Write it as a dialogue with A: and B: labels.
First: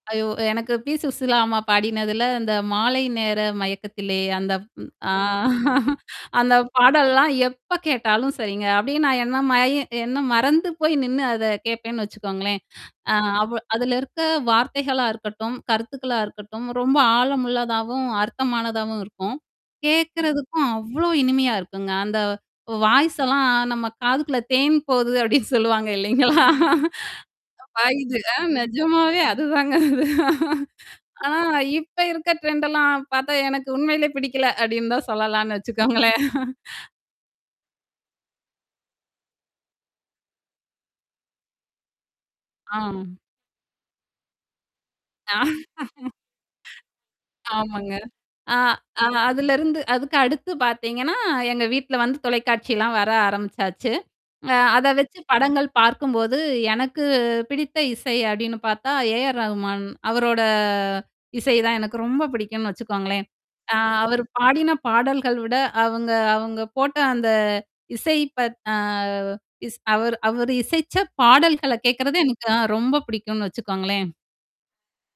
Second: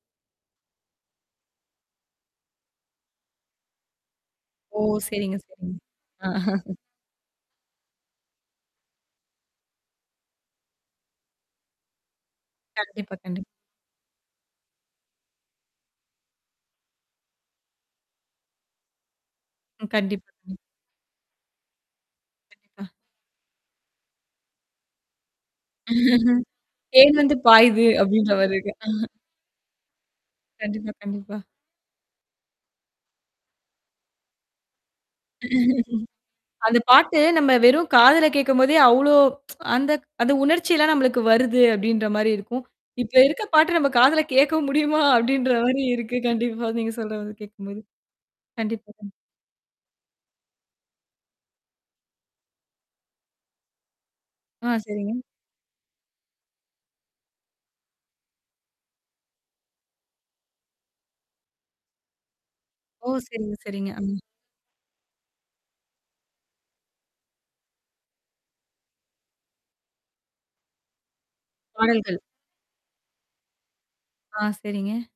A: ஐயோ! எனக்கு பீ சுசீலாம்மா பாடினதுல அந்த மாலை நேர மயக்கத்திலே அந்த
B: ஓ!
A: ம் ஆ
B: சரிங்க, சரிங்க.
A: அந்த பாடல்லாம் எப்ப கேட்டாலும் சரிங்க. அப்பிடியே நான் என்ன மய என்ன மறந்து போய் நின்னு அத கேட்பேன்னு வச்சுக்கோங்களேன். அ
B: கண்டிப்பா, கண்டிப்பா.
A: அவ அதுல இருக்க வார்த்தைகளா இருக்கட்டும், கருத்துக்களா இருக்கட்டும், ரொம்ப ஆழமுள்ளதாவும், அர்த்தமானதாவும் இருக்கும்.
B: ம். கண்டிப்பா. ம்.
A: கேட்கறதுக்கும் அவ்வளோ இனிமையா இருக்குங்க. அந்த
B: கண்டிப்பா.
A: வாய்ஸ்ஸெல்லாம் நம்ம காதுக்குள்ள தேன் போகுது அப்படின்னு சொல்லுவாங்க இல்லைங்களா?
B: .தேன் வந்து பாயுது
A: பாயுது அ
B: அப்டின்றமாரிருக்கா? அஹ
A: நிஜமாவே அதுதாங்க அது.
B: கண்டிப்பா,
A: ஆனா
B: கண்டிப்பா.
A: இப்ப இருக்க ட்ரெண்டெல்லாம் பார்த்தா எனக்கு உண்மையிலே பிடிக்கல, அப்படின்னு தான் சொல்லலான்னு வச்சுக்கோங்களேன்.
B: அந்த பாட்டு நம்ம வெறும் காதுல கேட்கும்போதே அவ்ளோ அந்த அந்த உணர்ச்சிலாம் நம்மளுக்கு வருது அப்ப்டின்ற மாரி இருக்கும்.
A: ஆ.
B: இப்ப இருக்க பாட்டு நம்ம காதுல கேட்கவும் முடியுமா?
A: ஆ.
B: அப்படின்ற மாரி இருக்கு. கண்டிப்பா, நீங்க சொல்றத கேட்கும்போது.
A: ஆமாங்க. ஆ
B: கண்டிப்பா.
A: அ
B: கண்டிப்
A: அதுலருந்து, அதுக்கு அடுத்து பார்த்தீங்கன்னா, எங்க வீட்ல வந்து தொலைக்காட்சிலாம் வர ஆரம்பிச்சாச்சு. அ
B: ஆ
A: அத வச்சு
B: சரிங்க.
A: படங்கள் பார்க்கும்போது, எனக்கு பிடித்த இசை அப்படின்னு பார்த்தா ஏ ஆர் ரகுமான். அவரோட இசை தான் எனக்கு ரொம்ப பிடிக்கும்ன்னு
B: ஓ!
A: வச்சுக்கோங்களேன்.
B: சரிங்க,
A: அ
B: சரிங்க. அ.
A: அவர் பாடின பாடல்கள் விட, அவங்க அவங்க போட்ட அந்த இசை பத் அ இஸ் அவரு அவரு இசைச்ச பாடல்கள
B: பாடல்கள்.
A: கேட்கறதே எனக்கு ஆ ரொம்ப பிடிக்கும்னு வச்சுக்கோங்களேன்.
B: ஆ சரிங்க.